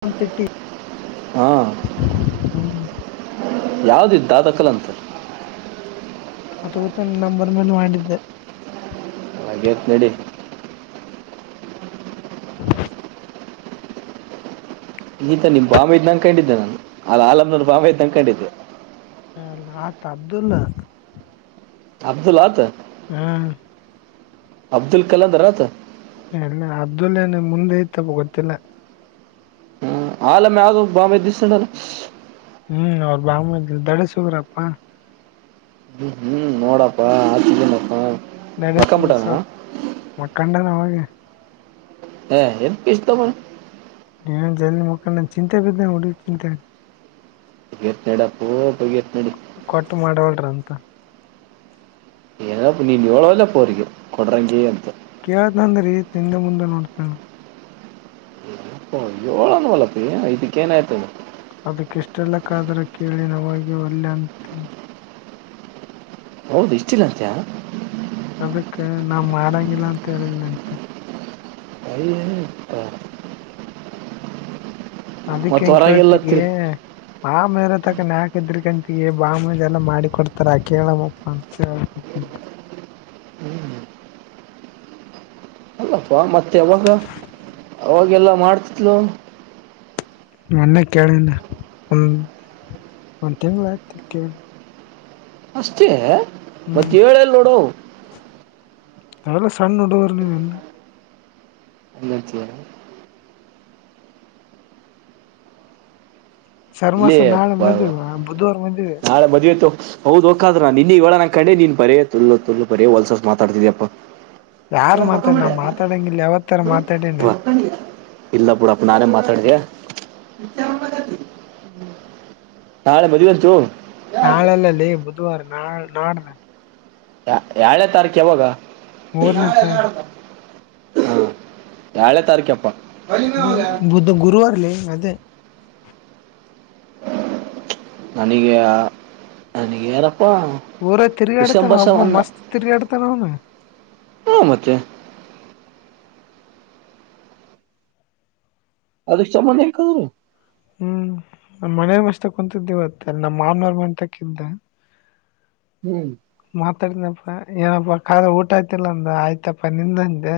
ನ, ತಟ್ಟಿ, ಹಾಂ ಹ್ಮ್. [unintelligible] ಯಾವ್ಧುಇಧ್ಹು, ದಾಧಕಾಳ್ಯಂತೆ. [unintelligible] ಅತುಗೋತು, ನೀನಾ, ನಂಬರ್, ಮೇಲೆ ಮಾಡಿದ್ದೆ. [inaudible] ಹಾಗೆಯೇಧುನಾಡ್ಡಿ. [inaudible] ಈತ, ನಿಮ್, ಬಾಮ್ಮಧೈಧ, ಅನುಕೊಂಡುಎ್ಧೇ ನಾನು ಅಲ್ಲಿ ಆಲಮ್ನರ್, ಬ್ಹ್ಮಾಧೈಧ, ಅನುಕೊಂಡುಈಧೆ. [inaudible] ಹ, ಆತ, ಅಬ್ದಲ್ಲ. [inaudible] ಅಬ್ದುಲ್ಲತ್. [unintelligible] ಹಾ. [inaudible] ಅಬ್ದುಲ್, ಕಲರತು. [inaudible] ಎಲ್ಲ, ಅಬುಧುಲ್ಲಾ, ಮುಂದೆ, ಇತಪ್ಪ, ಗೊತ್ತಿಲ್ಲ! [inaudible] ಆಲ, ಮ, ಅಗ್ಗು, ಬಾಂಬ, ದಿಸ. [inaudible] ಹ್ಮ್, ಅವ್ರ, ಭಮೈಧಾ, ದಡಾಸುಗ್ರಪ್ಪಾ. [inaudible] ಹ್ಮ್, ಹ್ಮ್, ನೋಡಪ್ಪಾ! ಆಕಿಶಿಧೇನಿಯಪ್ಪ. [inaudible] ಕಂಡಕ್ಟರ್, ಉರುಶಮು, ಮಕಂಡ, ಅವಾಗಲೆ. [inaudible] ಯಾರು, ಕೃಷ್ಣಮ್ಮ. [unintelligible] ನೀನು, ಜಲ್ದಿ, ಮುಕ್ಕಂಡು, ಚಿಂತೆ ಬಿದ್ದೇನು ಹುಡುಗಿ, ಚಿಂತೆ? [inaudible] ಹೆತಿಇಡಾಪ್ಪೋ?. [unintelligible] ಕೊಟ್ಟು, ಮಾಡವಳ್ರ, ಅಂತ? [inaudible] ಏನಪ್ಪ, ನಿಣುಹೇಳೊದರಲೆ, ಕೋರಿಕೆ, ಕೊಡ್ರಂಗಿ, ಅಂತ. [inaudible] ಕೇಳುತ್ತಂಡ್ರೆ, ಹಿಂದೆ, ಮುಂದೆ, ನೋಡ್ತಳ. [inaudible] ಹಾ ಆಯೋ, ಏನುಮಾಡೋಕಾರೂತಿ, ಇದುಕೆ, ಏನು, ಆಯ್ತು. [unintelligible] ಅದಕ್ಕೆ, ಇಷ್ಟೆಲ್ಲ ಕಾದ್ರೆ, ಕೇಳಿ ನಾವಗೀ, ಒಲ್ಲೆ ಅಂತ. [inaudible] ಹೌದು, ಇಷ್ಟಲ್ಲಂತಿಯ. [unintelligible] ಅದಕ್ಕ, ನಾ, ಮಾಡಂಗಿಲ್ಲ! ಅಂತ ಹೇಳಿಲ್ಲಂತೆ. [inaudible] ಸನ [inaudible] ಅದಕ್ಕೆ ಅಂಗ ಹೊರಗೆಲ್ಲ ಕೇಳ್ತಿಗ ತಿರು ಆಮೇರ ತಕನ ಹಾಕಿದ್ರಕಂತ ಬಾಮುಜ ಎಲ್ಲ ಮಾಡಿ ಕೊಡ್ತಾರ ಕೇಳಮ್ಮಪ್ಪ ಅಂತ ಹ್ಮ್ ಹ್ಮ್ [inaudible] ಅಲ್ಲಪ್ಪಾ ಮತ್ತೆ ಯಾವಾಗ ಅವಾಗೆಲ್ಲಾ ಮಾಡ್ತಿತ್ಲು ಮೊನ್ನೆ ಕೇಳಿನ ಒಂದು ಒಂದು ತಿಂಳ ಆಗ್ತ ಕೇಳಿ ಅಷ್ಟೇ ಮತ್ತ ಹ್ಮ್ ಹೇಳಲ್ ನೋಡ ತಾವಲ ಸಣ್ಣ ಉಡವರ್ ನೀವುಣ ಎಂದರ ಇಲ್ಲ ಸರ್ಮಸ ನಾಳೆ ಬ ಮದ್ವೆ ಬುಧವಾರ ಮದ್ವೆ ನಾಳೆ ಮಜುತ್ತುು ಹೌದ ಒಕ್ಕಾದದ್ರ ನಿನ್ನ ಇವಳ ನಂ ಕಡೆ ನೀನ್ ಬರಯ ತುಲ್ಲು ತು ಬರೋ ಹೊಲ್ಸ ಮಾತಾಡ್ತಿದ್ಯಪ್ಪಾ ಯಾರು ಮೊಕ್ಕ ಮಾತಾಡ್ ನಾ ಮಾತಾಡಂಗಿಲ್ಲ ಯಾವತ್ತರ ಮಾತಾಡೇನೆ ಮಡಕ್ಕಿಯ ಇಲ್ಲ ಪುಡಪ್ಪ ನಾನೇ ಮಾತಾಡಿದೆ ಹಾೆ ಬಧ ಬತ್ತು ಚು [inaudible] ನಾಳಲ್ಲಲ್ಲಿ ಬುಧವಾರ ನಾ ನಾಡ್ದ ಏಳನ ತಾರೀಕು ಯಾವಾಗ ಮೂರನೇ ತಾರೀಕಕು ಹಾ ಯಏಳೇ ತಾರೀಕಪ್ಪ ಅದ ಬುದ್ಧ ಗುರುವವಾರಲ್ಲೇ ಅದೇ ನನಗೆ ಅನಗೆ ಯರ ಊರ ತಿರುಗಾಡ್ತಾನ ಅಬ್ಬ ಮಸ್ತ್ ತಿರುಗಾಡ್ತಾನ ಅವನು ಹ ಮತ್ತೆ ಅದು ಚಾಮನೆಕ ಹ್ಮ್ ನ್ ಮನೇ ಮಸ್ತ ಕುಂತಿದ್ದವತ್ತ ನಮ್ಮ ಮಾವನವ್ರ ಮತಕಿದ್ದ ಹ್ಮ್ ಮಾತಾಡನಪ್ಪ ಏನಪ್ಪಾ ಖಾರ ಊಟ ಆಯ್ತಿಲ್ಲ ಅಂದ ಆಯ್ತಪ್ಪಾ ನಿಂದಂೆ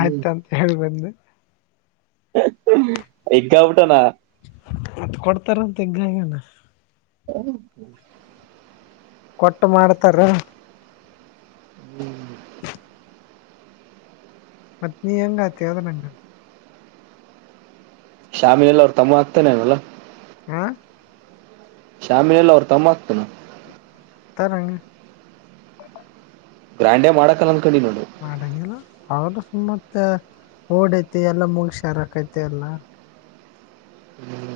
ಆಯ್ತ ಅಂತ ಹೇಳಿ ಬಂದು ಈಗ್ಗಬಟನಾ ಮತ್ ಕೊಡ್ತಾರ ಅಂತ ಈಗಾಗಣ ಹ [inaudible] ಕೊಟ್ಟು ಮಾಡ್ತಾರ ಹ್ಮ್ ಪತ್ನ ಎಂಗತದ ನಂಗ ಶಾಮಿನ ಎಲ್ಲ ಅವ್ರು ತಮ್ಮ ಆಗ್ತಾನನಲ್ಲ ಹಾ ಶ್ಯಾಮಿನ ಎಲ್ಲ ಅವರು ತಮ್ಮ ಆಗ್ತನ ಕಾರರಂಗ ಬ್ರಾಂಡೆ ಮಾಡಕಲ್ಲ ಅಂದ್ ಕಡಿ ಮಾಡಂಗಿಲ್ಲ ಅವ್ರರು ಸು ಮತ್ತ ಓಡೈತಿ ಎಲ್ಲಾ ಮುಗ ಶಾರಕೈತಿ ಎಲ್ಲ ಹ್ಮ್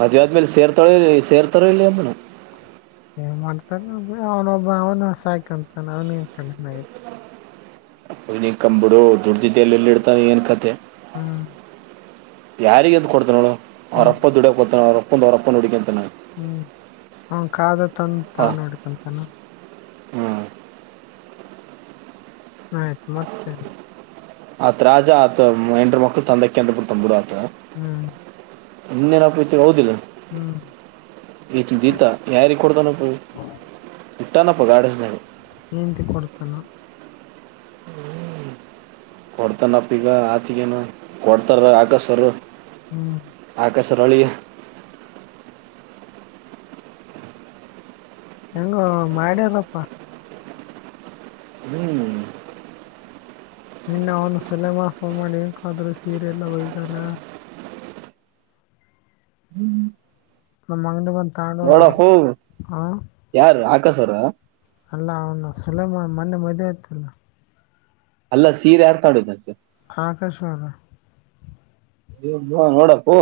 ಮದುವೆ ಆದ್ಮೇಲೆ ಸೇರ್ತಾರೋ ಇ ಸೇರ್ತಾರ ಇಲ್ಲಿ ಅಮ್ಮಣ ಏನ್ ಮಾಡ್ತಾನ ಅವನೊಬ್ಬ ಅವನು ಹೊಸ ಹಾಯಕಂತಾನ ಅವನು ನ್ ಕಂಡಮ ಆಗತೆ ಹನ ಕಂಬಿಡು ದುಡ್ದಿದ್ದ ಎಲ್ಲಿ ಎಲ್ಲಿ ಇಡ್ತಾರೆ ಏನ್ ಕತೆ ಹ್ಮ್ ಯಾರಿಿಗೆಂತ ಕೊತಾನಳು ಹ್ಮ್ ಅವ್ರಪ್ಪ ದುಡಿಯ ಕೊತಾನ ಅವ್ರಪ್ಪ ಅವ್ರಪ್ಪನ ನುಡುಗಂತ ಹ್ಮ್ ಹ ಕಾದ ತ ತ ನಡ್ಕಂತಾನ [inaudible] ಹಾ [inaudible] ಆಯ್ತು ಮತ್ತೆಲ್ಲ ಅತ್ ರಾಜಜಾ ಅ ಮಕ್ಕಳ ತಂದೆ ಕೇಂದ್ರ ಪ ತ ಬಿಡ ಹ್ಮ್ ಇನ್ನೇನಪ್ಪಪ್ತಿ ಹದಿಲ್ಲ ಹ್ಮ್ ಈತು ದ ಯರಿ ಕೊಡ್ತಾನ ಪ ಟನಪ್ಪ ಗಾಡಿಸಸ್ನನೆ ಏಂತ ಕೊಡ್ತಾನ ಕೊಡ್ತಾನಪ್ಪ ಈಗ ಆತಿಗೇನು ಕೊಡ್ತಾರ ಆಗಸ್ವರು ಹ್ಮ್ ತರಳಿಗೆ ಹೆಂಗ ಮಾಡ್ಯಾರಪ್ಪಾ ಹ್ಮ್ ನಿನ್ನೆ ಅವನು ಸಲೆಮಾನ್ ಫೋನ್ ಮಾಡಿ ನಾದ್ರೂ ಸೀರೆ ಎಲ್ಲ ಒಯ್ದಾರ ನಮ್ಮ ಅಂಗಡಿ ತಗೊಂಡು ಹೋದ್ರು ನೋಡಪ್ಪ ಹ ಯಾರ ಆಕಾಶ ಅವರ ಅಲ್ಲ ಅವನು ಸೂಲೆಮಾನ್ ಮೊನ್ನೆ ಮದ್ುವೆ ಆಯ್ತಲ್ಲ ಅಲ್ಲ ಸೀರೆ ಯಾರ್ತಾಡ್ೆ ಆಕಾಶ ಅವರ ನೋಡಾಪ್ಪು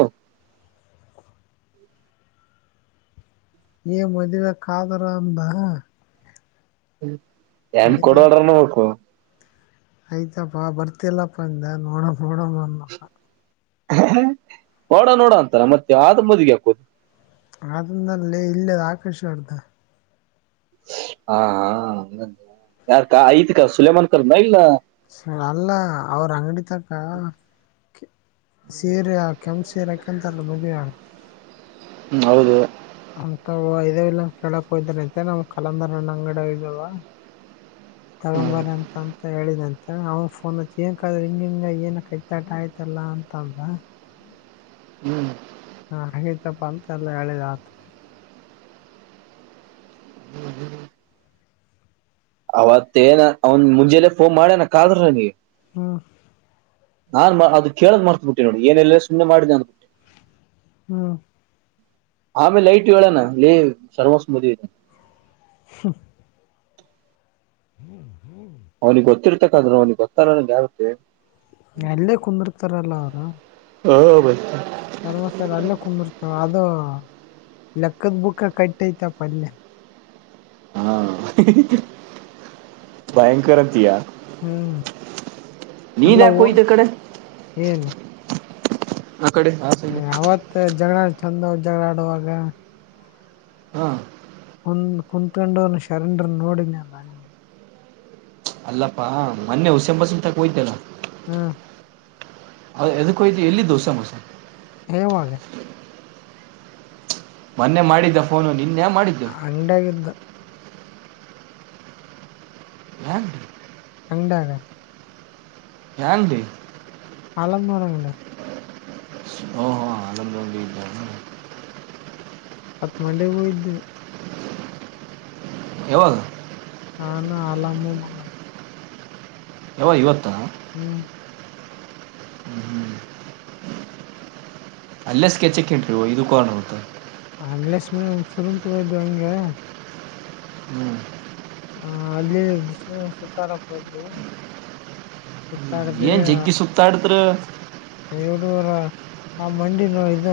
ಏ ಮದ್ವೆೆ ಕಾದ್ರ ಅಂದ ಏನ್ ಆಯ್ತ ಕೊಡವಳ್ರನು ಹಕು ಆಯ್ತಪ್ಪಾ ಬರ್ತಿಲ್ಲಪ್ಪ ಅಂದ ನೋಡ ನೋಡಮ ಅನಪ್ಪ ನೋಡ ನೋಡ ಅಂತಾರ ಮತ್ತೆ ಆದ ಮದಿಗೆ ಹಾಕೋದು ಅಂದಲ್ಲೇ ಇಲ್ಲದ ಆಕಾಶವರ್ಧ ಹಾ ಹ ಯಾರಕ ಐ್ತ್ ಕಾ ಸುಲಮಾನ್ ಕರ್ ಇಲ್ಲ ಸ ಅಲ್ಲ ಅವ್ರ ಅಂಗಡಿಿತಕ್ಕ ಸೇರೆ ಕೆಂಪ ಸೇರೆಕಂತಲ್ಲ ಮದುವ ಹ್ಮ ಹೌದು ಅಂತ ಇದ ಇಲ್ಲ ಕೇಳಕ್ ಹಯ್ದಾರಂತೆ ನಮ್ ಕಲಂದರ್ಣ ಅಂಗಡ ಇದಾವ ಹ್ಮ್ ತಗೊಂಬರ ಅಂತ ಅಂತ ಹೇಳಿದ ಅವ ಫೋನ್ ಏನ್ಕ್ರೆ ಹಿಂಗ ಹಿಂಗ ಏನ ಕೈತಾಟ ಆಯ್ತಲ್ಲ ಅಂತಂದ ಹ್ಮ್ ಹಾ ಹಾಗೈತಪ್ಪ ಅಂತೆ ಎಲ್ಲ ಹೇಳಿದ್ ಆತ್ ಅವತ್ತೇಏನ ಅವನ್ ಮುಂಜೆಲ್ಲ ಫೋನ್ ಮಾಡ್ಯನ ಕಾದ್ರ ನೀ ಹ್ಮ ನಾನ್ ಅದು ಕೇಳಕ್ ಮಾಡ್ತ್ಬ ಬಿಟ್ಟಿ ನೋಡಿ ಏನೆಲ್ಲ ಸುಮ್ಮ್ನೆ ಮಾಡಿ ನ ಅಂದ್ಬಿಟ್ಟಿ ಹ್ಮ ಆಮೇಲೆ ಲೈಟ್ ಹೇಳೋಣ ಲೇ ಸರ್ವಸ್ಮದ ಇದೆ ಹ್ಮ ಹ್ಮ್ ಹ್ಮ್ ಅವನಿಗೆ ಗೊತ್ತಿರ್ತಕ್ಕಾದ್ರೂ ಅವನಿಗೆ ಗೊತ್ತಾರನಗೆ ಯಗುತ್ತೆ ಎಲ್ಲೇ ಕುಂದಿರ್ತಾರಲ್ಲ ಅವರು ಹಓ ಬ ಲೆಕ್ಕದ್ ಬುಕ್ಕ ಕಟ್ಟ ಐತೆಪ ಅಲ್ಲೆ ಹಾ ಭಯಂಕರ್ ಅಂತೀಯಾ ಹ್ಮ್ ನೀನ್ ಎಲ್ಲ ಯಾಕ್ ಹೋಯಿತ್ ಇಕಡೆ ಏನ್ ಅವತ್ ಜಗಳ ಚಂದ ಜಗಳ ಆಡುವಾಗ ಹಾ ಂದು ಕುಂತ್ೊಂಡು ಶರಂಡರ್ ನೋಡಿದ್ದು ನಾನಲ್ಲಿ ಅಲ್ಲಪ್ಪಾ ಮೊನ್ನೆ ಹುಸೆಂಬಸ ತಕ ಹಯ್ತಲ್ಲ ಹ್ಮ್ ಅ ಎದುಕ್ಕಯತು ಎಲ್ಲಿಿ ದೋಸೆ ಮೋಸೆ ಎವ ಆಾಗೆ ಮೊನ್ನೆ ಮಾಡಿದ್ದ ಫೋನು ನಿ ಅಂಗಡಿಯಾಗೇಯಿದೇ ಹಾಂ ಹಾಂಗಡಾನೆ ಯಲ್ದು ಅಲಾಂನವರ ಗಂಡ ಹುಂ ಹುಂ [unintelligible] ಹತ್ ಮಂಡೆಗೆ ಹೋಗಿದ್ವಿ ಯಾವಾಗ ನಾನು ಆಲಾಮು ಮನ್ನ [unintelligible] ಇವತ್ತ ಹ್ಮ್ ಹ್ಮ್ ಹ್ಮ್ ಅಲ್ಲೇ ಸ್ಕೆಚ್ಕ್ಕಂಟ್ರಿ ಇದುಕ್ ಹೋಗಣ ಮತ್ತೆ [unintelligible] ಹ್ಮ್ ಹಾಂ ಅಲ್ಲಿ ಸು ಸುತ್ತಾಡಕ್ ಹಯ್ದು ಸುತ್ತಾಡದೆ ಏನ್ ಅ ಜಗ್ಗಿ ಸುತ್ತಾಡಿದ್ರ [unintelligible] ಆ ಮಂಡಿ ನೋವ್ ಇದ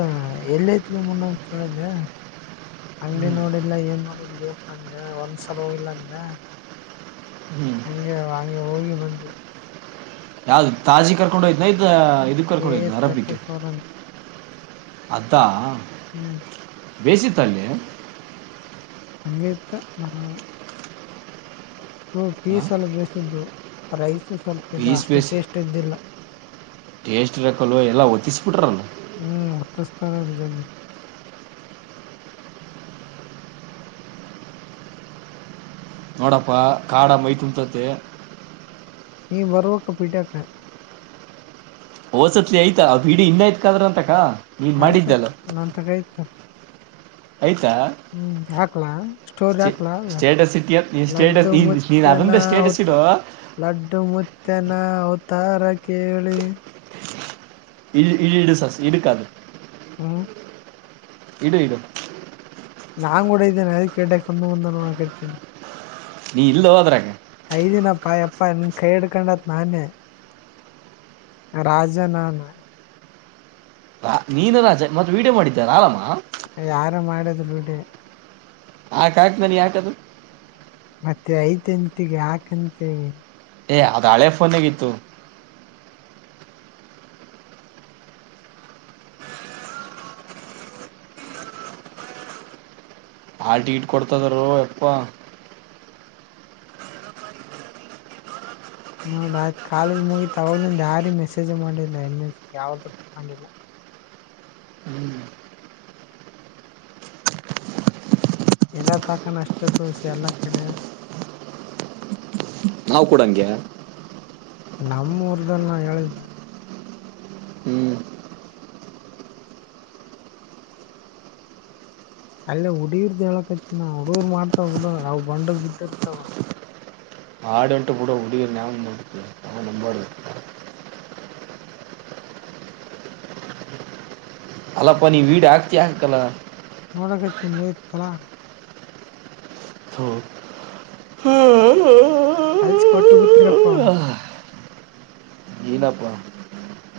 ಯಲಾಯಿತ್ಲೆ ಮನು ಅನ್ ಕೇಳಿದ್ದ ಅಂಗಡಿ ಹ್ಮ್ ನೋಡಿಲ್ಲ ಏನ್ ನೋಡಿಲ್ಪ್ಪ ಅಂದ ಒಂದ್ಸಲ ಹೋಗಿಲ್ಲ ಅಂದ ಹ್ಮ್ ಹಂಗೆವ ಅಂಗೆ ಹೋಗಿ ಬಂದೆ ತಾಜ್ ತಾಜ್ ಕರ್ಕೊಂಡು ಹೋಯಿದ್ನ ಇದ ಇದಕ್ ಕೆ ಕರ್ಕೊಂಡೋ ಹೋಯಿದ್ನ ತರ್ಟಿ ಅರಬ್ಬಿಕ್ಗೆ ಫೋರ್ ಅಂತ ಅದಾ... ಹ್ಮ್ ಬೇಯಿಸಿತ ಅಲ್ಲಿ ಹಂಗೆ ಇತ್ತು ನಾ ಹು ಪೀಸ್ ಎಲ್ಲ ಬೇಯಿಸಿದ್ದು ರೈಸ್ ಚೂರ್ ಸ್ವಲ್ಪ ಇದೆ ಪೀಸ್ ಅಷ್ಟು ಬೇಸಿ ಟೇಸ್ಟ್ ಇದ್ದಿಲ್ಲ ಟೇಸ್ಟ್ ಇರಕಲೂ ಎಲ್ಲ ಒತ್ತಿಸ್ಬಿಟ್ರಲ್ಲ ಹ್ಮ್ ಹೊತ್ತಿಸ್ತರ ಅಲ್ ಜಾಗ್ಗಿ ನೋಡಪ್ಪಾ ಕಾಡ ಮೈ ತುಂಬ್ತಯಿತೇ ನೀ ಬರ್ಬೇಕು ಪಿಟೀಯಕ್ಕೆ ಓಸತ್ಲಿ ಆಯ್ತಾ ಆ ಬಿಡಿ ಇನ್ನಯ್ತ್ ಕಾದ್ರ ಅಂತಕ ನೀನ್ ನಂತ ಮಾಡಿದ್ದಲ್ಲ ನಂತ ಗಾಯ್ತ ಆಯ್ತಾ ಹಾ ಸ್ಟೋರಿ ಹಾಕ್ಲ ಸ್ಟೇಟಸ್ ಇಟ್ಟಿ ಅಂತ ನೀನ್ ಸ್ಟೇಟಸ್ ಲಡ್ಡುೂ ನೀನ್ ನೀನ್ ಮುುತ್ತ ಅದೊಂದೇ ಸ್ಟೇಟಸ್ ಔತ ಇಡು ಲಡ್ಡು ಮುತ್ತನ ಔತಾರ ಕೇಳಿ ಇಲ್ ಇಲ್ ಇಡು ಸಾಸು [unintelligible] ಹ್ಮ ಇಡು ಇಡು [unintelligible] ನೀ ಇಲ್ಲೋ ಅದ್ರಗ. ಐ ಈದಿನಪ್ಪಾ ಯಪ್ಪ ನಿನ್ ಕೈ ಹಿಡ್ಕೊಂಡತ್ ನಾನೇ. ರಾಜನಾನ ನೀನೆನ ರಾಜ ಮತ್ ವಿಡಿಯೋ ಮಾಡಿದ್ ಯಾರಾಮ ಯಾರು ಮಾಡಿದ್ರು ವಿಡಿಯೋ ಹಾಕ್ ಹಾಕ್ ಮೇನೆ ಯಾಕದು ಮತ್ತೆ ಐತೇನ್ಗೆ ಹಾಕ್ಂತಿ ಏ ಅದು ಹಳೆ ಫೋನಗ್ಗಿತ್ತು ಹಾಲ್ ಟಿಕೀಟ್ ಕೊಡ್ತಾಯಿದಾರೋ ಯಪ್ಪ ನೋಡ್ ಆ ಕಾಲೇಜ್ ಮುಗಿತು ಆವಾಗ್ಲಿಂದ ಯಾರಿಗ್ ಮೆಸೇಜ್ ಮಾಡಿಲ್ಲ ಎಮ್ ಎಸ್ ಯಾವುದಕು ಮಾಡಿಲ್ಲ ಇರತಂಕನ ಅಷ್ಟೆ ತೋರ್ಸ್ ಎಲ್ಲ ಕಡೆ. ನಾವ್ ಕುಡಂಗೆ. ನಮ್ಮು ಉರ್ದನ ನಾ ಹೇಳಿದ್ದ. ಹ್ಮ್ ಅಲ್ಲೇ ಹುಡುಗಿರ್ದ ಹೇಳಕತ್ತಿನ ನಾ ಹುಡುಗೂರ್ ಮಾಡ್ತಾವ ಉಡಾಳ ಆವ್ ಬಂಡಗ್ ಬಿದ್ದಿರ್ತಾವ. ಆಡಂಟ್ ಬುಡು ಅವ್ ಹುಡುಗೀರ್ನ ಯಾಕ್ ನಂಬತಿಯ ಅಲ್ಲಪ್ಪ ನೀ ವಿಡಿಯೋ ಹಾಕ್ತಿ ಹಾಕಲ್ಲ. ಒದಕಾತೀನಿ ಇಲ್ಲೆ ಇತ್ತಲ್ಲ. ಹೋ ಆಲ್ಸ್ ಪೋಟೊ ಬುಟ್ರ್ [unintelligible] ನೀನಪ್ಪ.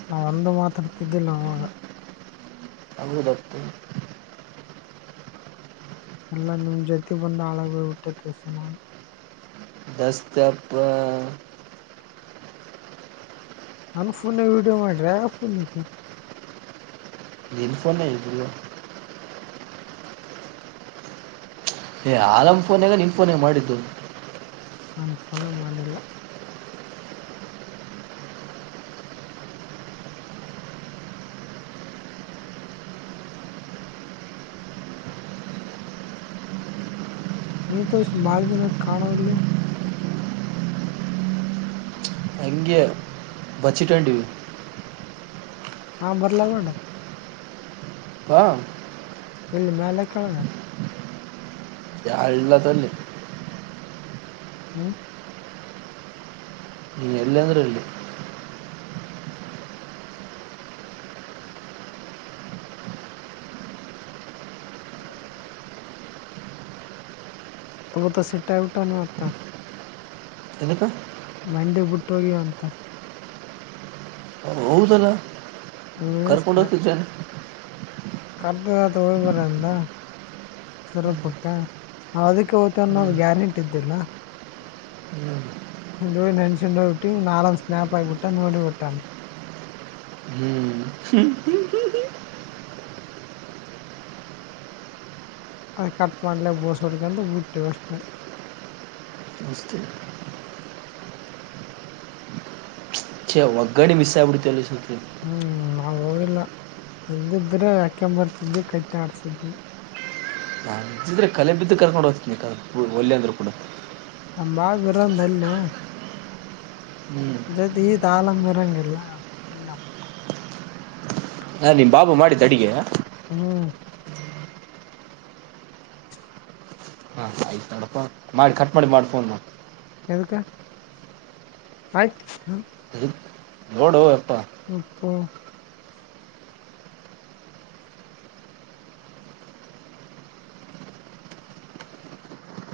ನಾ ಒಂದು ಮಾತಾಡ್ತಿದ್ದಿಲ್ಲ ಅವಾಗ. ಹೌದಪ್ಪ ಎಲ್ಲಾ ನಿಮ್ ಜೊತಿ ಬಂದ ಹಾಳಾಗ ಹೋಗ ಬಿಟ್ಟಿವ್ ತೆಸಿಂದ. ಎಸ್ತ್ಯಪ್ಪ. ನಾನ್ ಫುಲ್ ವಿಡಿಯೋ ಮಾಡ್ರಯಾ ಫುಲ್ ವಿಡಿಯೋ. ನೀನ್ ಫೋನ್ಯಾಗ್ ಐತ್ ವಿಡಿಯೋ. ಏ ಆಲಮ್ಮ ಫೋನ್ಯಾಗ್ ನೀನ್ ಫೋನ್ಯಾಗ್ ಮಾಡಿದ್ದು. ನಾನ್ ಫೋನ್ಯಾಗ್ ಮಾಡಿಲ್ಲ ಏನ್ ತೋಯಿಸ್ ಭಾಳ ದಿನ ಆಯಿತ್ ಕಾಣೋ ವಲ್ಲಿ. ಬಚ್ಚಿಟ್ ಹೋಟಿವಿ. ನಾ ಬರ್ಲ ಬೇಡಾ. ಬಾ ಏಲ್ಲಿ ಮ್ಯಾಲ ಕೆಳಗ. ಎಲ್ಲಾ ತೊಲಿ. ಹ್ಮ ನಿ ಎಲ್ಲಾಂದ್ರ ಅಲ್ಲಿ. ತೂತ ಸಿಟ್ಟಾಗ ಬಿಟ್ಟನ್ ಇವತ್ತ. ಎದಕ. ಮಂಡೆ ಬಿುಟ್ಟ ಹೋಗ್ಯುವಂತ. ಹೌದಲ್ಲ ಕರ್ಕೊಂಡ ಹೊತ್ತಿದ ಜನ್. ಕರ್ದ ಆತ ಹೋಗ್ ಬರ್ರಿ ಅಂದ. ಸಿರಗುಪ್ಪಕ ನಾವ್ ಅದೀಕ್ಕೆ ಹೊತೇವ್ ಹ್ಮ್ ಅನ್ನೋದು ಗ್ಯಾರಂಟಿ ಇದ್ದಿಲ್ಲ. ಹ್ಮ್ ಅಲ್ಲೋಗಿ ನಾನ್ ಸೆಂಡೋಗ್ ಬಿಟ್ಟಿಂಗ್ ನಾನಾದ ಸ್ನ್ಯಾಪ್ ಹಾಕ್ಬಿಟ್ಟೆ ನೋಡಿ ಬಿಟ್ಟಾನ. ಹ್ಮ್ ಅದ ಕಟ್ ಮಾಡ್ಲೆ [unintelligible] ಬುಟ್ಟಿವ್ ಅಷ್ಟೇ. ಅಷ್ಟೇ ಛೆ ಒಗ್ಗಡಿ ಮಿಸ್ ಆಗ್ ಬಿಡ್ತಿಲ್ಲೆ ನಾ ಹೋಗಿಲ್ ನಾ ಹಿಂದಿದ್ರೆ ಹಾಕ್ಯಾಂಬ ಬರ್ತಿದಿ ಕೈತ ಆಡ್ಸಿದ್ವಿ. ನಾನ್ ಚಿದ್ರಿ ಕಲೆ ಬಿದ್ದು ಕರ್ಕೊಂಡು ಹೊತಿದ್ನಿ ಕರ್ ವಲ್ಯಂದ್ರು ಕುಡ. ನಮ್ ಬಾವ್ ಬಿರಂದ ಅಲ್ಯಾ. ಹ್ಮ್ ಜದ್ದಿ ತಾಲಮ್ ಮಿರಂಗಿಲ್ಲ [unintelligible] ಹಾ ನಿಮ್ ಬಾಬು ಮಾಡಿದ್ದ ಅಡಿಗೆ ಹ್ಮ್ [unintelligible] ಹಾಂ ಆಯ್ತು ನೋಡಪ್ಪ ಮಾಡಿ ಕಟ್ ಮಾಡಿ ಮಾಡಿ ಫೋನ್ ಎದಕ್ಕ ಆಯ್ತ ಹ ನೋಡೋ ಎಪ್ಪಾ. ಪೊ